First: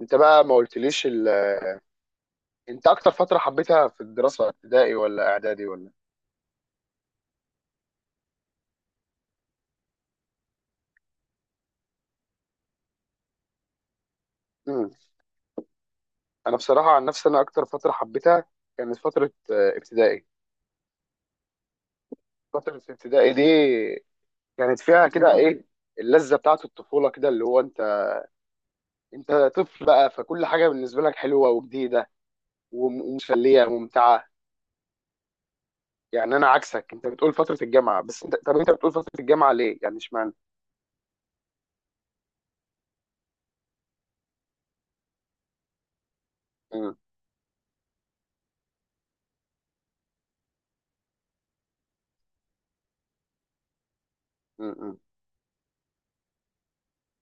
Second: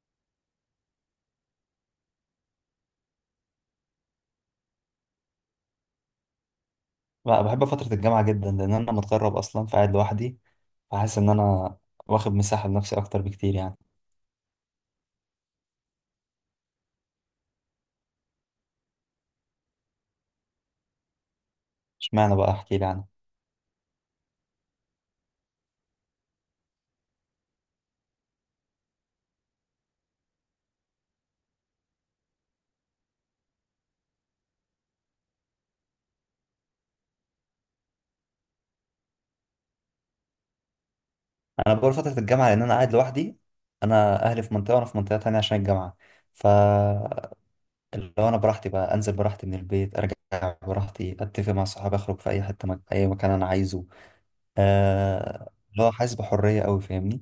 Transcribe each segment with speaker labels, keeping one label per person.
Speaker 1: انت بقى ما قلتليش انت اكتر فتره حبيتها في الدراسه، ابتدائي ولا اعدادي ولا؟
Speaker 2: لا، بحب فترة الجامعة جدا لأن أنا متغرب أصلا فقاعد لوحدي، فحاسس إن أنا واخد مساحة لنفسي أكتر بكتير يعني.
Speaker 1: امم انا بصراحه، عن نفسي، انا اكتر فتره حبيتها كانت فتره ابتدائي.
Speaker 2: اشمعنى بقى؟ أحكي
Speaker 1: فتره
Speaker 2: لي عنها.
Speaker 1: ابتدائي دي كانت فيها كده ايه؟ اللذه بتاعه الطفوله، كده اللي هو انت طفل بقى، فكل حاجه بالنسبه لك حلوه وجديده ومسليه وممتعه. يعني انا عكسك، انت بتقول فتره الجامعه، بس انت بتقول فتره الجامعه ليه يعني، اشمعنى؟
Speaker 2: أنا بقول فترة الجامعة لأن أنا قاعد لوحدي. أنا أهلي في منطقة وأنا في منطقة تانية عشان الجامعة. ف
Speaker 1: امم
Speaker 2: اللي هو أنا براحتي بقى أنزل براحتي من البيت، أرجع براحتي، أتفق مع صحابي، أخرج في أي مكان أنا عايزه.
Speaker 1: امم.
Speaker 2: اللي هو حاسس بحرية أوي، فاهمني؟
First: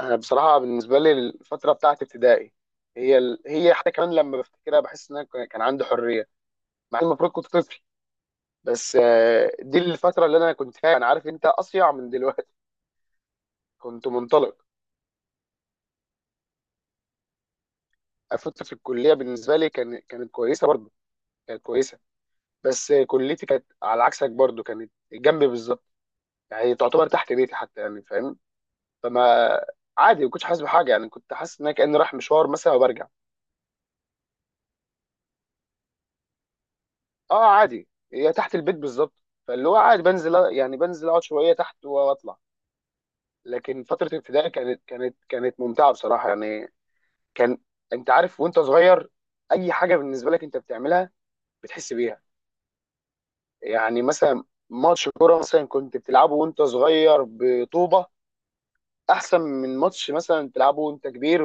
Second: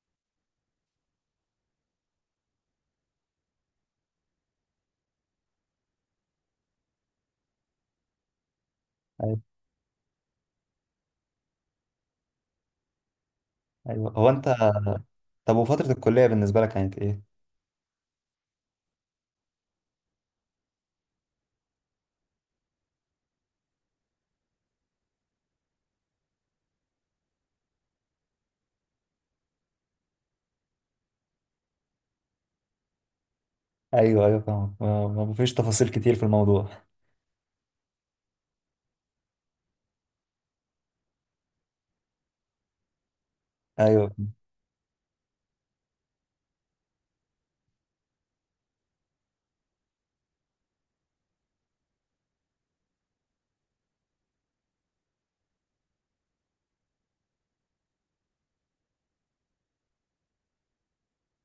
Speaker 1: انا بصراحه بالنسبه لي، الفتره بتاعت ابتدائي، هي حتى كمان لما بفتكرها بحس ان انا كان عندي حريه، مع إن المفروض كنت طفل، بس
Speaker 2: أيوه،
Speaker 1: آه، دي الفتره اللي انا كنت فيها، انا عارف انت اصيع من دلوقتي، كنت
Speaker 2: أيوه، هو أنت.
Speaker 1: منطلق.
Speaker 2: طب وفترة الكلية بالنسبة لك كانت إيه؟
Speaker 1: فتره في الكليه بالنسبه لي كانت كويسه برضو، كانت كويسه، بس كليتي كانت على عكسك، برضو كانت جنبي بالظبط، يعني تعتبر تحت بيتي حتى، يعني فاهم. فما، عادي، ما كنتش حاسس بحاجه، يعني كنت حاسس ان انا كاني رايح مشوار مثلا وبرجع.
Speaker 2: أيوه، أيوه، فاهم. ما فيش تفاصيل كتير في الموضوع.
Speaker 1: اه عادي، هي تحت البيت بالظبط، فاللي هو عادي بنزل، يعني اقعد شويه تحت واطلع. لكن
Speaker 2: ايوه،
Speaker 1: فتره ابتدائي كانت ممتعه بصراحه يعني. كان، انت عارف، وانت صغير اي حاجه بالنسبه لك انت بتعملها بتحس بيها. يعني مثلا ماتش كوره مثلا كنت بتلعبه وانت صغير بطوبه، احسن من ماتش مثلا بتلعبه وانت كبير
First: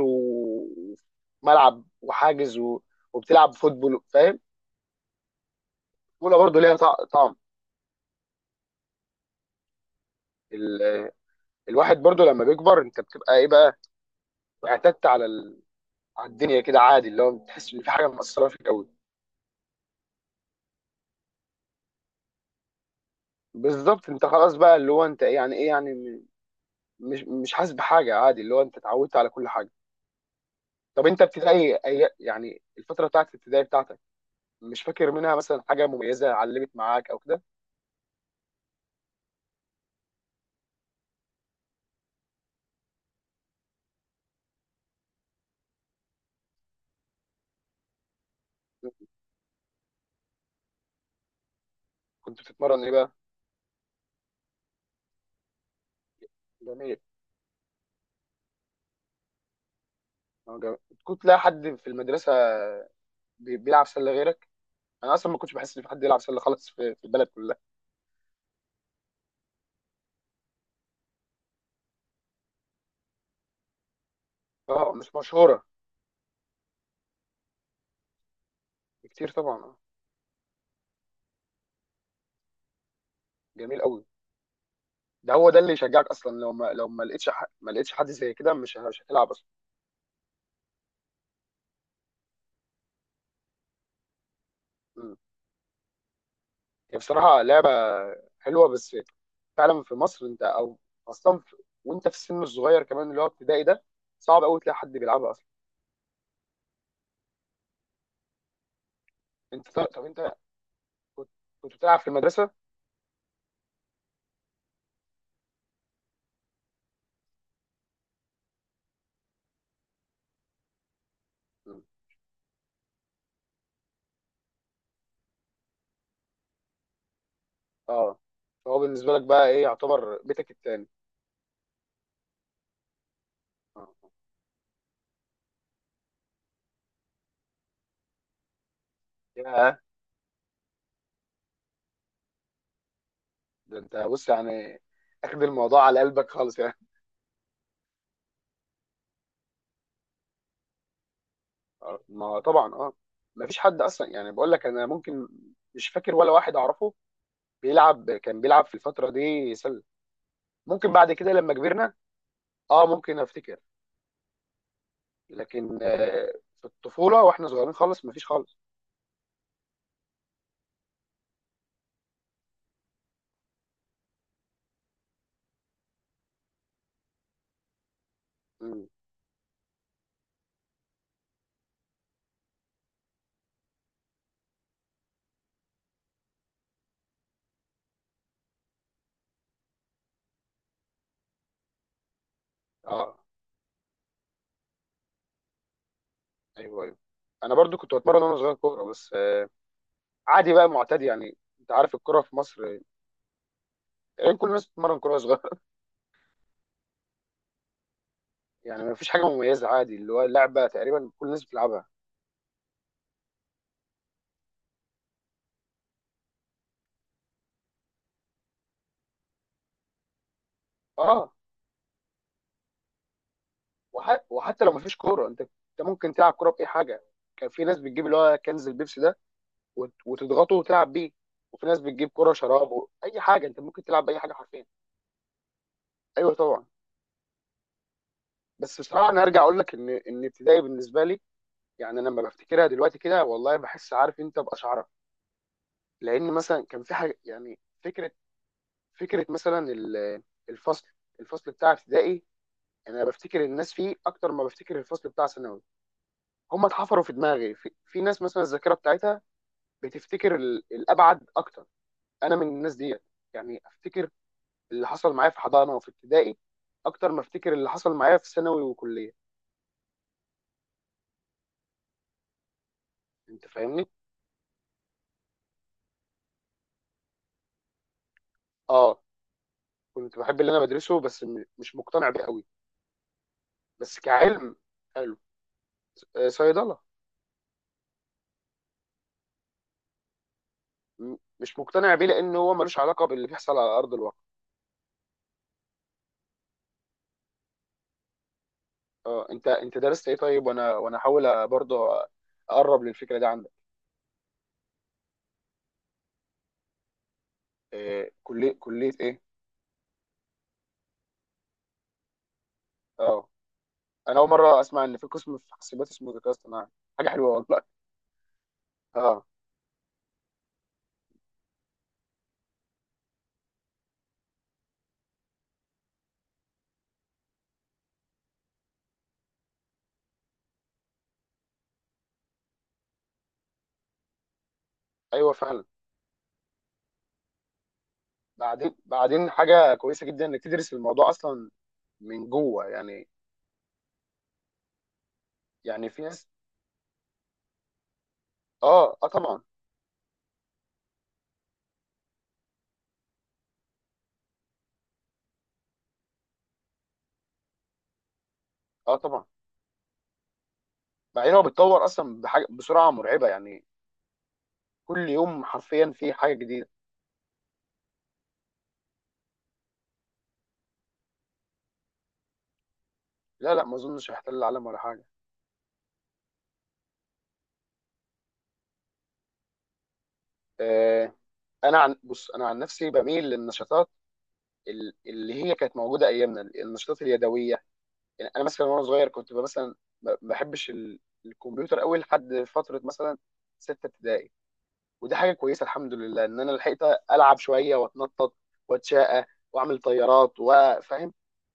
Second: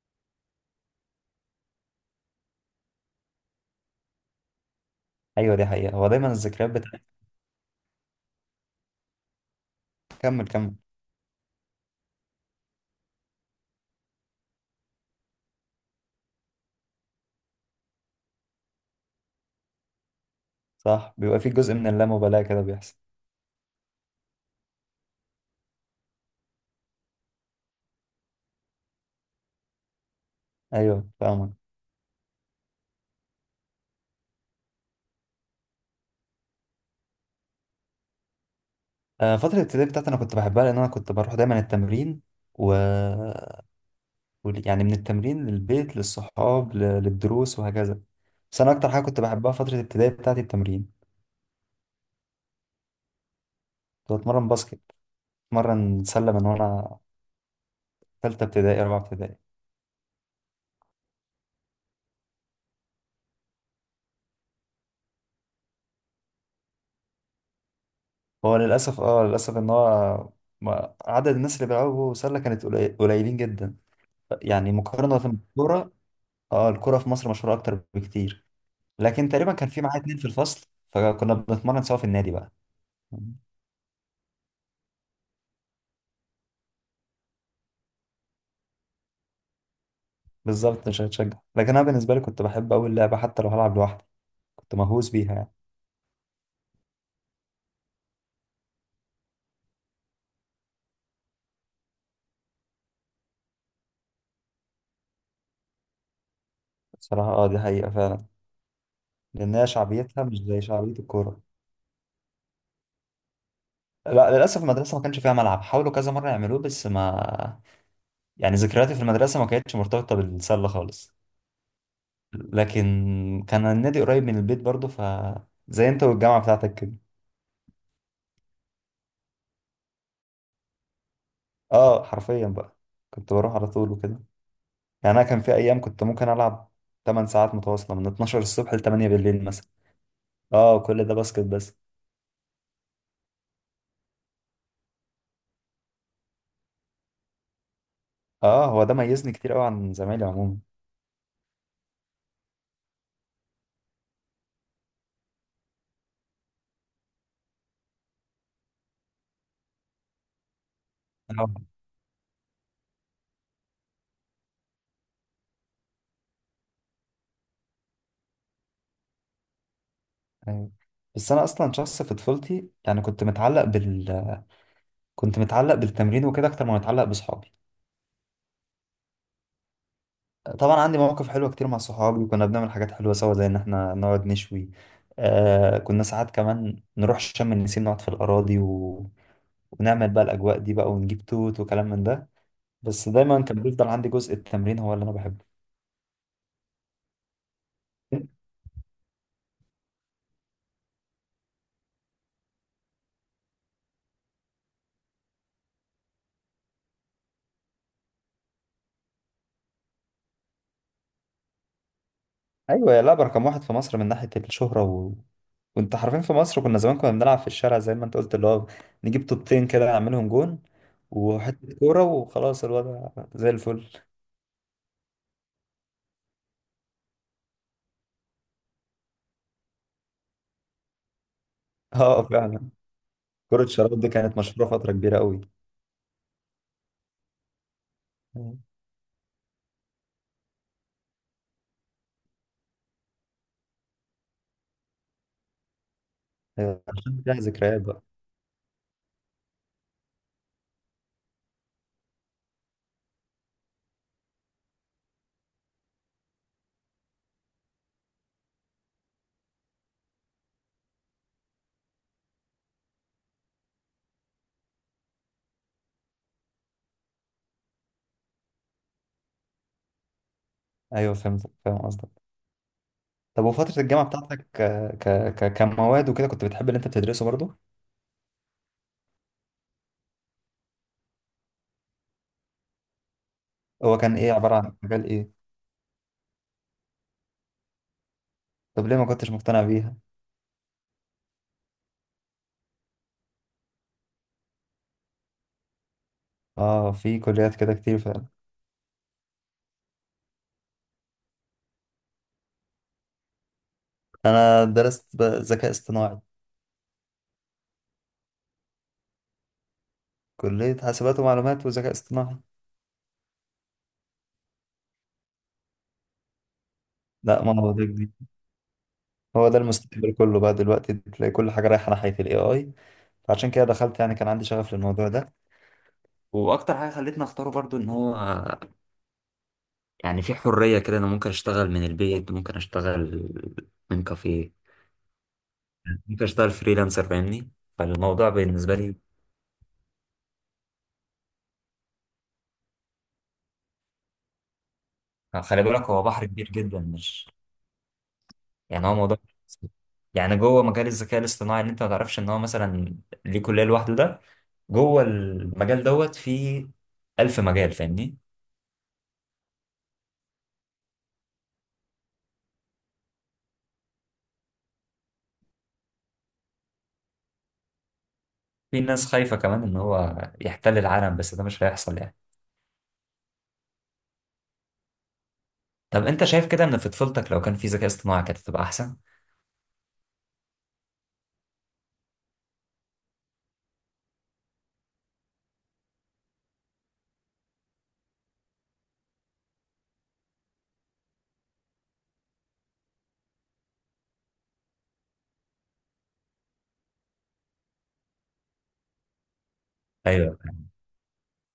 Speaker 1: وملعب وحاجز وبتلعب فوتبول، فاهم؟
Speaker 2: ايوه، دي حقيقة. هو دايما
Speaker 1: الكوره برضه
Speaker 2: الذكريات
Speaker 1: ليها
Speaker 2: بتاعتك.
Speaker 1: طعم.
Speaker 2: كمل، كمل.
Speaker 1: ال... الواحد برضه لما بيكبر انت بتبقى ايه بقى، واعتدت على الدنيا كده، عادي اللي هو بتحس ان في حاجه مأثره فيك قوي.
Speaker 2: صح، بيبقى في جزء من اللامبالاة كده بيحصل.
Speaker 1: بالظبط، انت خلاص بقى، اللي هو انت إيه يعني، ايه يعني، مش حاسس بحاجه، عادي، اللي هو انت اتعودت على كل حاجه. طب
Speaker 2: ايوه،
Speaker 1: انت
Speaker 2: فاهمك.
Speaker 1: ابتدائي، يعني الفتره بتاعت الابتدائي بتاعتك، مش فاكر منها مثلا حاجه مميزه علمت معاك او كده؟
Speaker 2: آه، فترة الابتدائي بتاعتي انا كنت بحبها لان انا كنت بروح دايما التمرين و يعني من التمرين للبيت للصحاب للدروس وهكذا. بس انا اكتر حاجة كنت بحبها فترة الابتدائي بتاعتي التمرين.
Speaker 1: كنت بتتمرن ايه بقى؟
Speaker 2: كنت بتمرن باسكت، بتمرن سلة من
Speaker 1: جميل.
Speaker 2: وانا تالتة ابتدائي، رابعة ابتدائي.
Speaker 1: اه جميل. كنت تلاقي حد في المدرسه بيلعب سله غيرك؟ انا اصلا ما كنتش بحس ان في حد يلعب سله خالص في البلد كلها.
Speaker 2: هو للاسف ان هو عدد الناس اللي بيلعبوا سلة كانت قليلين جدا. يعني
Speaker 1: اه، مش
Speaker 2: مقارنة
Speaker 1: مشهوره.
Speaker 2: بالكورة. اه، الكرة في مصر مشهورة أكتر بكتير. لكن
Speaker 1: كتير
Speaker 2: تقريبا
Speaker 1: طبعا،
Speaker 2: كان
Speaker 1: اه.
Speaker 2: في معايا اتنين في الفصل، فكنا بنتمرن سوا في النادي بقى.
Speaker 1: جميل قوي. ده هو ده اللي يشجعك اصلا، لو ما لو ما لقيتش ح- ما لقيتش حد زي كده، مش هتلعب اصلا.
Speaker 2: بالظبط، مش هتشجع، لكن أنا بالنسبة لي كنت بحب أوي اللعبة حتى لو هلعب لوحدي. كنت مهووس
Speaker 1: مم.
Speaker 2: بيها يعني.
Speaker 1: هي بصراحه لعبه حلوه، بس فعلا في مصر، انت او اصلا وانت في السن الصغير كمان، اللي هو ابتدائي ده، صعب قوي تلاقي حد بيلعبها اصلا.
Speaker 2: بصراحة، دي حقيقة فعلا. لأن هي
Speaker 1: انت طب طب
Speaker 2: شعبيتها
Speaker 1: انت
Speaker 2: مش زي شعبية
Speaker 1: كنت،
Speaker 2: الكورة.
Speaker 1: كنت بتلعب في المدرسه؟
Speaker 2: لا، للأسف المدرسة ما كانش فيها ملعب، حاولوا كذا مرة يعملوه بس ما يعني ذكرياتي في المدرسة ما كانتش مرتبطة بالسلة خالص.
Speaker 1: مم.
Speaker 2: لكن كان النادي قريب من البيت برضه، زي انت والجامعة بتاعتك كده.
Speaker 1: اه، فهو بالنسبه لك بقى ايه، يعتبر بيتك التاني؟
Speaker 2: اه، حرفيا بقى كنت بروح على طول
Speaker 1: آه.
Speaker 2: وكده. يعني انا كان في ايام كنت ممكن العب 8 ساعات متواصله من 12 الصبح ل 8 بالليل مثلا.
Speaker 1: ياه،
Speaker 2: اه، كل ده باسكت بس.
Speaker 1: ده انت بص يعني، اخد الموضوع على قلبك خالص يعني.
Speaker 2: اه، هو ده ميزني كتير قوي عن زمايلي عموما.
Speaker 1: آه. ما طبعا اه، ما فيش حد اصلا، يعني بقول لك، انا ممكن، مش فاكر ولا واحد اعرفه كان بيلعب في الفتره دي سله. ممكن بعد كده لما
Speaker 2: اه،
Speaker 1: كبرنا، اه ممكن افتكر، لكن في الطفوله واحنا صغيرين خالص مفيش خالص.
Speaker 2: أيوة. بس انا اصلا شخص في طفولتي يعني كنت متعلق بالتمرين وكده اكتر ما متعلق باصحابي.
Speaker 1: مم.
Speaker 2: طبعا عندي مواقف حلوه كتير مع صحابي، وكنا بنعمل حاجات حلوه سوا زي ان احنا نقعد نشوي. كنا ساعات كمان نروح شم النسيم نقعد في الاراضي، ونعمل بقى الاجواء دي بقى، ونجيب توت وكلام من ده. بس
Speaker 1: اه،
Speaker 2: دايما كان بيفضل عندي جزء التمرين هو اللي انا بحبه.
Speaker 1: ايوه ايوه، انا برضو كنت بتمرن وانا صغير كوره، بس عادي بقى، معتاد، يعني انت عارف الكوره في مصر، يعني كل الناس بتتمرن كوره صغيره يعني مفيش حاجه مميزه، عادي، اللي هو لعبه تقريبا كل الناس بتلعبها.
Speaker 2: ايوه، يا لعبه رقم واحد في مصر من ناحيه الشهره، وانت حرفيا في مصر، كنا زمان بنلعب في الشارع زي ما انت قلت، اللي هو نجيب طوبتين كده نعملهم جون،
Speaker 1: اه.
Speaker 2: وحته كوره وخلاص، الوضع زي الفل.
Speaker 1: وحتى لو مفيش كوره، انت ممكن تلعب كوره باي حاجه. كان في ناس بتجيب اللي هو كنز البيبسي ده وتضغطه وتلعب بيه. وفي ناس بتجيب
Speaker 2: اه،
Speaker 1: كرة
Speaker 2: فعلا.
Speaker 1: شراب اي حاجه، انت
Speaker 2: كره
Speaker 1: ممكن
Speaker 2: الشراب
Speaker 1: تلعب
Speaker 2: دي
Speaker 1: باي حاجه
Speaker 2: كانت
Speaker 1: حرفيا.
Speaker 2: مشهوره فتره كبيره قوي.
Speaker 1: ايوه طبعا.
Speaker 2: مم.
Speaker 1: بس بصراحه انا ارجع اقول لك ان ابتدائي بالنسبه لي، يعني انا لما بفتكرها دلوقتي كده، والله بحس، عارف انت باشعرك، لان مثلا
Speaker 2: ايوه،
Speaker 1: كان في حاجه،
Speaker 2: عشان فيها
Speaker 1: يعني
Speaker 2: ذكريات بقى.
Speaker 1: فكره، فكره مثلا الفصل الفصل بتاع ابتدائي، يعني انا بفتكر الناس فيه اكتر ما بفتكر الفصل بتاع ثانوي. هم اتحفروا في دماغي، في ناس مثلا الذاكره بتاعتها بتفتكر الابعد اكتر، انا من الناس دي. يعني افتكر اللي حصل معايا في حضانه وفي ابتدائي اكتر ما افتكر اللي حصل معايا في ثانوي وكليه.
Speaker 2: ايوه، فهمت، فاهم قصدك. طب
Speaker 1: انت
Speaker 2: وفتره
Speaker 1: فاهمني.
Speaker 2: الجامعه بتاعتك، ك... كمواد وكده كنت بتحب اللي انت بتدرسه برضه؟
Speaker 1: اه، كنت بحب اللي انا بدرسه بس مش مقتنع بيه قوي،
Speaker 2: هو
Speaker 1: بس
Speaker 2: كان ايه، عباره
Speaker 1: كعلم.
Speaker 2: عن مجال
Speaker 1: حلو.
Speaker 2: ايه؟
Speaker 1: آه، صيدله.
Speaker 2: طب ليه ما كنتش مقتنع بيها؟
Speaker 1: مش مقتنع بيه لان هو ملوش علاقه باللي بيحصل على ارض الواقع.
Speaker 2: اه، في كليات كده كتير فعلا.
Speaker 1: اه، انت درست ايه طيب؟ وانا احاول برضه اقرب للفكره دي عندك.
Speaker 2: انا درست ذكاء اصطناعي.
Speaker 1: آه، كليه ايه؟
Speaker 2: كلية حاسبات ومعلومات وذكاء اصطناعي.
Speaker 1: اه، انا اول مره اسمع ان في قسم في حاسبات اسمه ذكاء اصطناعي، حاجه حلوه
Speaker 2: لا،
Speaker 1: والله.
Speaker 2: ما هو ده جديد.
Speaker 1: اه.
Speaker 2: هو ده المستقبل كله، بقى دلوقتي تلاقي كل حاجة رايحة ناحية الاي اي. فعشان كده دخلت، يعني كان عندي شغف للموضوع ده. واكتر حاجه خلتني اختاره برضو ان هو يعني في حريه كده، انا ممكن اشتغل من البيت، ممكن اشتغل من كافيه.
Speaker 1: ايوه فعلا.
Speaker 2: ممكن اشتغل فريلانسر، فاهمني، فالموضوع بالنسبه
Speaker 1: بعدين
Speaker 2: لي.
Speaker 1: بعدين حاجه كويسه جدا انك تدرس الموضوع اصلا من جوه يعني.
Speaker 2: خلي بالك
Speaker 1: يعني في
Speaker 2: هو بحر
Speaker 1: ناس،
Speaker 2: كبير جدا، مش يعني.
Speaker 1: اه
Speaker 2: هو
Speaker 1: اه
Speaker 2: موضوع
Speaker 1: طبعا.
Speaker 2: يعني، جوه مجال الذكاء الاصطناعي اللي انت ما تعرفش ان هو مثلا ليه كلية لوحده ده. جوه المجال دوت في ألف مجال، فاهمني.
Speaker 1: اه طبعا، بعدين هو بيتطور اصلا بحاجه بسرعه مرعبه يعني، كل يوم حرفيا في حاجه جديده.
Speaker 2: في ناس خايفة كمان ان هو يحتل العالم، بس ده مش هيحصل يعني.
Speaker 1: لا لا، ما اظنش هيحتل العالم ولا حاجه.
Speaker 2: طب انت شايف كده ان في طفولتك لو كان في ذكاء اصطناعي كانت هتبقى احسن؟
Speaker 1: آه انا عن نفسي بميل للنشاطات اللي هي كانت موجوده ايامنا، النشاطات اليدويه. يعني انا مثلا وانا صغير كنت مثلا ما بحبش الكمبيوتر قوي، لحد فتره مثلا سته ابتدائي. ودي حاجه كويسه، الحمد لله ان انا لحقت العب شويه، واتنطط، واتشقى، واعمل
Speaker 2: ايوه،
Speaker 1: طيارات وفاهم.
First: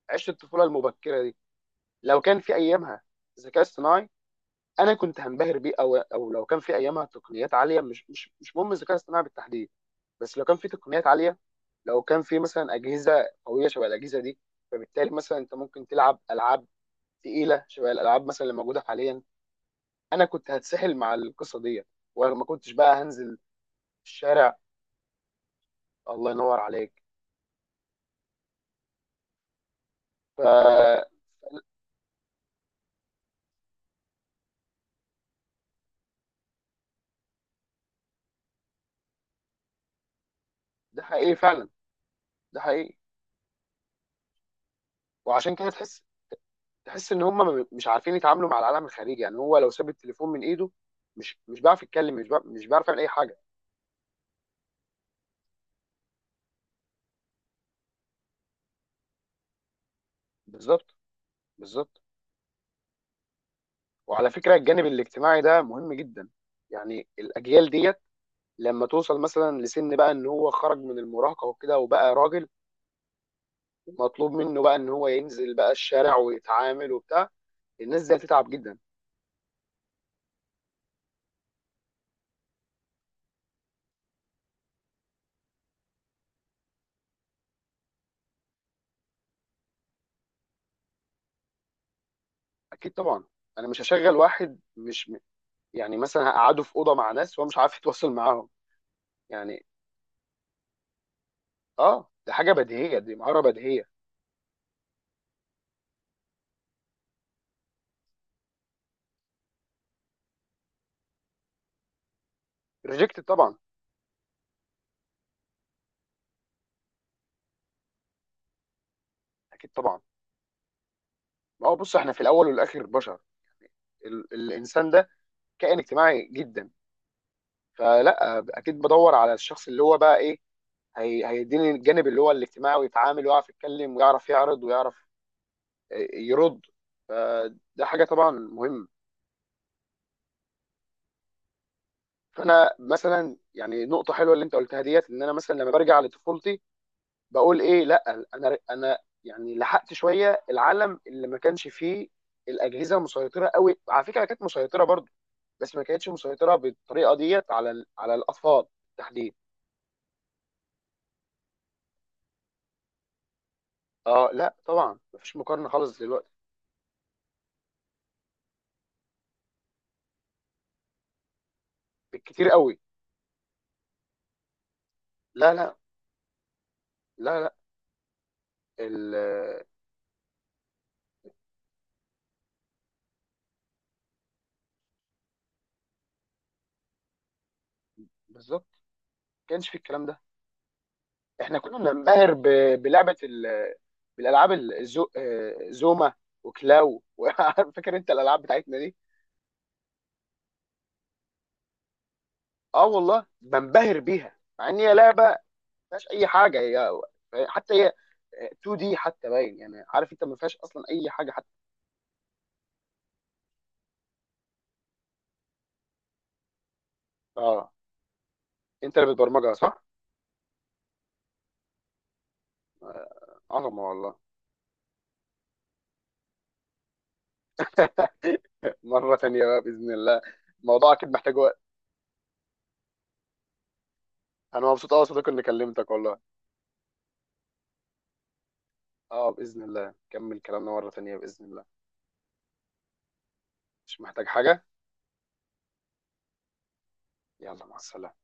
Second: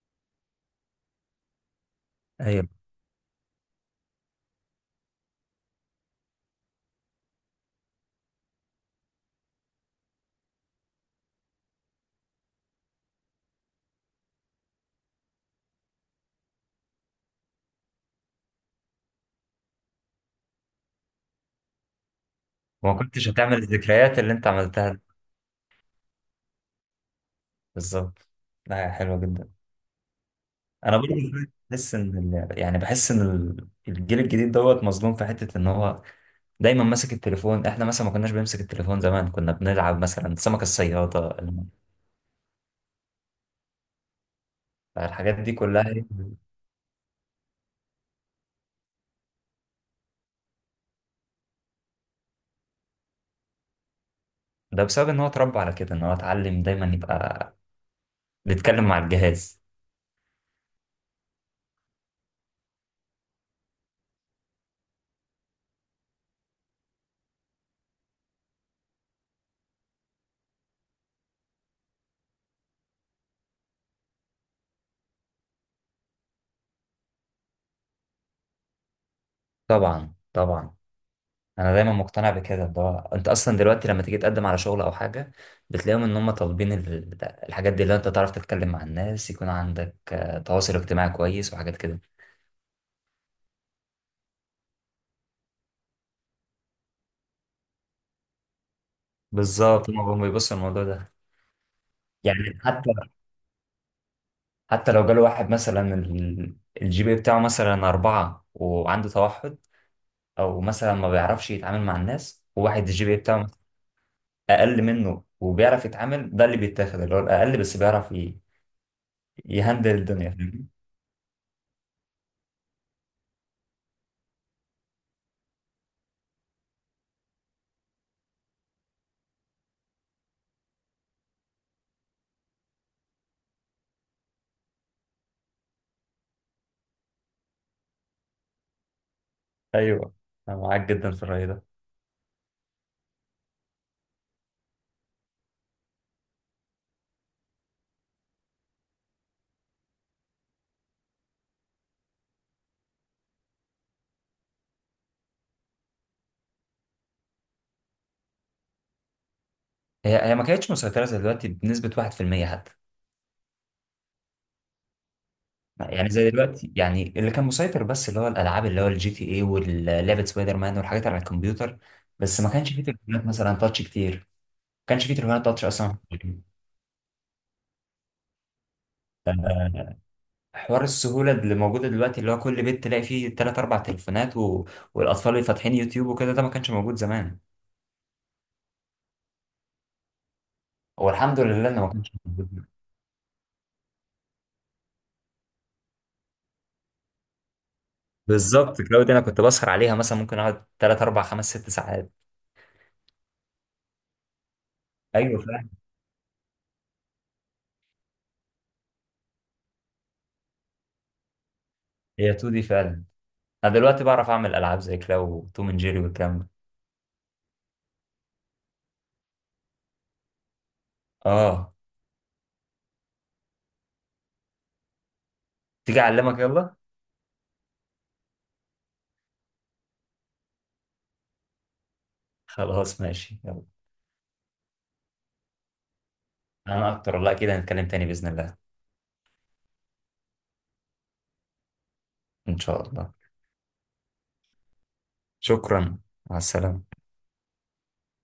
Speaker 1: عشت الطفوله المبكره دي. لو كان في
Speaker 2: ايوه،
Speaker 1: ايامها الذكاء الصناعي، انا كنت هنبهر بيه، او او لو كان في ايامها تقنيات عاليه، مش مهم الذكاء الصناعي بالتحديد، بس لو كان في تقنيات عاليه، لو كان في مثلا اجهزه قويه شبه الاجهزه دي، فبالتالي مثلا انت ممكن تلعب العاب تقيله شبه الالعاب مثلا اللي موجوده حاليا، انا كنت هتسحل مع القصه دي، وما كنتش
Speaker 2: وما
Speaker 1: بقى
Speaker 2: كنتش
Speaker 1: هنزل
Speaker 2: هتعمل الذكريات اللي انت
Speaker 1: الشارع.
Speaker 2: عملتها دي.
Speaker 1: الله ينور عليك.
Speaker 2: بالظبط. لا، يا حلوة جدا. انا
Speaker 1: ف
Speaker 2: برضه بحس ان يعني بحس ان الجيل الجديد دوت مظلوم في حتة ان هو دايما ماسك التليفون. احنا مثلا ما كناش بنمسك التليفون. زمان كنا بنلعب مثلا سمك
Speaker 1: ده حقيقي
Speaker 2: الصيادة،
Speaker 1: فعلا، ده حقيقي.
Speaker 2: الحاجات دي
Speaker 1: وعشان كده
Speaker 2: كلها.
Speaker 1: تحس، تحس ان هم مش عارفين يتعاملوا مع العالم الخارجي، يعني هو لو ساب التليفون من ايده، مش بيعرف يتكلم، مش بيعرف، مش بيعرف يعمل اي حاجه.
Speaker 2: ده بسبب ان هو اتربى على كده، ان هو اتعلم دايما يبقى بيتكلم مع الجهاز.
Speaker 1: بالظبط. بالظبط. وعلى فكره، الجانب الاجتماعي ده مهم جدا، يعني الاجيال ديت لما توصل مثلا لسن بقى ان هو خرج من المراهقه وكده وبقى راجل، مطلوب منه بقى ان هو ينزل بقى الشارع ويتعامل وبتاع، الناس دي هتتعب جدا.
Speaker 2: طبعا، طبعا. انا دايما مقتنع بكده، ده انت اصلا دلوقتي لما تيجي تقدم على شغل او حاجة بتلاقيهم ان هم طالبين الحاجات دي، اللي انت تعرف تتكلم مع الناس، يكون عندك تواصل اجتماعي كويس وحاجات كده.
Speaker 1: اكيد طبعا، انا مش هشغل واحد مش، يعني مثلا هقعدوا في اوضه مع ناس وهو مش عارف يتواصل معاهم يعني.
Speaker 2: بالظبط، هم بيبصوا الموضوع ده.
Speaker 1: اه، دي حاجه
Speaker 2: يعني حتى
Speaker 1: بديهيه، دي مهاره بديهيه.
Speaker 2: حتى لو جاله واحد مثلا الجي بي إيه بتاعه مثلا أربعة وعنده توحد. أو مثلا ما بيعرفش يتعامل مع الناس، وواحد الجي بي إيه
Speaker 1: ريجكت
Speaker 2: بتاعه
Speaker 1: طبعا.
Speaker 2: أقل منه وبيعرف يتعامل، ده اللي بيتاخد، اللي هو الأقل بس بيعرف
Speaker 1: اكيد
Speaker 2: يهندل
Speaker 1: طبعا.
Speaker 2: الدنيا، فاهمني؟
Speaker 1: ما هو بص، احنا في الاول والاخر بشر، الانسان ده كائن اجتماعي جدا، فلا اكيد بدور على الشخص اللي هو بقى ايه، هي هيديني الجانب اللي هو الاجتماعي، ويتعامل ويعرف يتكلم ويعرف يعرض ويعرف يرد. فده حاجه طبعا مهمه.
Speaker 2: أيوه، أنا معاك جدا في الرأي ده.
Speaker 1: فانا مثلا، يعني نقطه حلوه اللي انت قلتها ديت، ان انا مثلا لما برجع لطفولتي، بقول ايه لا، انا يعني لحقت شويه العالم اللي ما كانش فيه الاجهزه مسيطره قوي، على فكره كانت مسيطره برضو، بس ما كانتش مسيطره بالطريقه ديت على على الاطفال بالتحديد.
Speaker 2: هي ما كانتش مسيطرة زي دلوقتي بنسبة 1% حتى.
Speaker 1: اه لا طبعا، ما فيش مقارنه خالص
Speaker 2: يعني زي
Speaker 1: دلوقتي.
Speaker 2: دلوقتي، يعني اللي كان مسيطر بس اللي هو الألعاب، اللي هو الجي تي إيه واللعبة سبايدر مان والحاجات على الكمبيوتر. بس
Speaker 1: بالكتير
Speaker 2: ما كانش
Speaker 1: قوي.
Speaker 2: فيه تليفونات مثلا تاتش كتير، ما كانش فيه تليفونات
Speaker 1: لا
Speaker 2: تاتش
Speaker 1: لا.
Speaker 2: أصلا.
Speaker 1: لا لا. ال-
Speaker 2: آه، حوار السهولة اللي موجودة دلوقتي اللي هو كل بيت تلاقي فيه تلات أربع تليفونات، والأطفال اللي فاتحين يوتيوب وكده ده ما كانش موجود زمان.
Speaker 1: بالظبط، ما كانش في الكلام ده.
Speaker 2: هو الحمد
Speaker 1: احنا
Speaker 2: لله
Speaker 1: كنا
Speaker 2: إنه ما كانش
Speaker 1: بننبهر
Speaker 2: موجود.
Speaker 1: بلعبه بالالعاب، الزو آه، زوما وكلاو فاكر انت الالعاب بتاعتنا
Speaker 2: بالظبط،
Speaker 1: دي؟
Speaker 2: كلاود دي أنا كنت بسهر عليها، مثلا ممكن أقعد تلات أربع خمس ست ساعات.
Speaker 1: اه والله بنبهر بيها، مع ان هي لعبه
Speaker 2: أيوه، فعلا.
Speaker 1: فيهاش اي حاجه، هي حتى هي 2 دي حتى باين، يعني عارف انت ما فيهاش اصلا اي حاجه حتى.
Speaker 2: هي 2 دي فعلا. أنا دلوقتي بعرف أعمل ألعاب زي كلاو وتوم أند جيري والكلام ده.
Speaker 1: اه، انت اللي بتبرمجها صح؟
Speaker 2: آه.
Speaker 1: عظمه والله.
Speaker 2: تيجي أعلمك يلا.
Speaker 1: مره تانيه بقى باذن الله، الموضوع اكيد محتاج وقت.
Speaker 2: خلاص، ماشي، يلا.
Speaker 1: انا مبسوط قوي يا صديقي اني كلمتك والله.
Speaker 2: أنا أكتر والله، كده هنتكلم تاني بإذن الله.
Speaker 1: اه باذن الله نكمل كلامنا مره تانيه باذن الله.
Speaker 2: إن شاء الله.
Speaker 1: مش محتاج حاجه.
Speaker 2: شكرا. مع السلامة.
Speaker 1: يلا مع السلامه.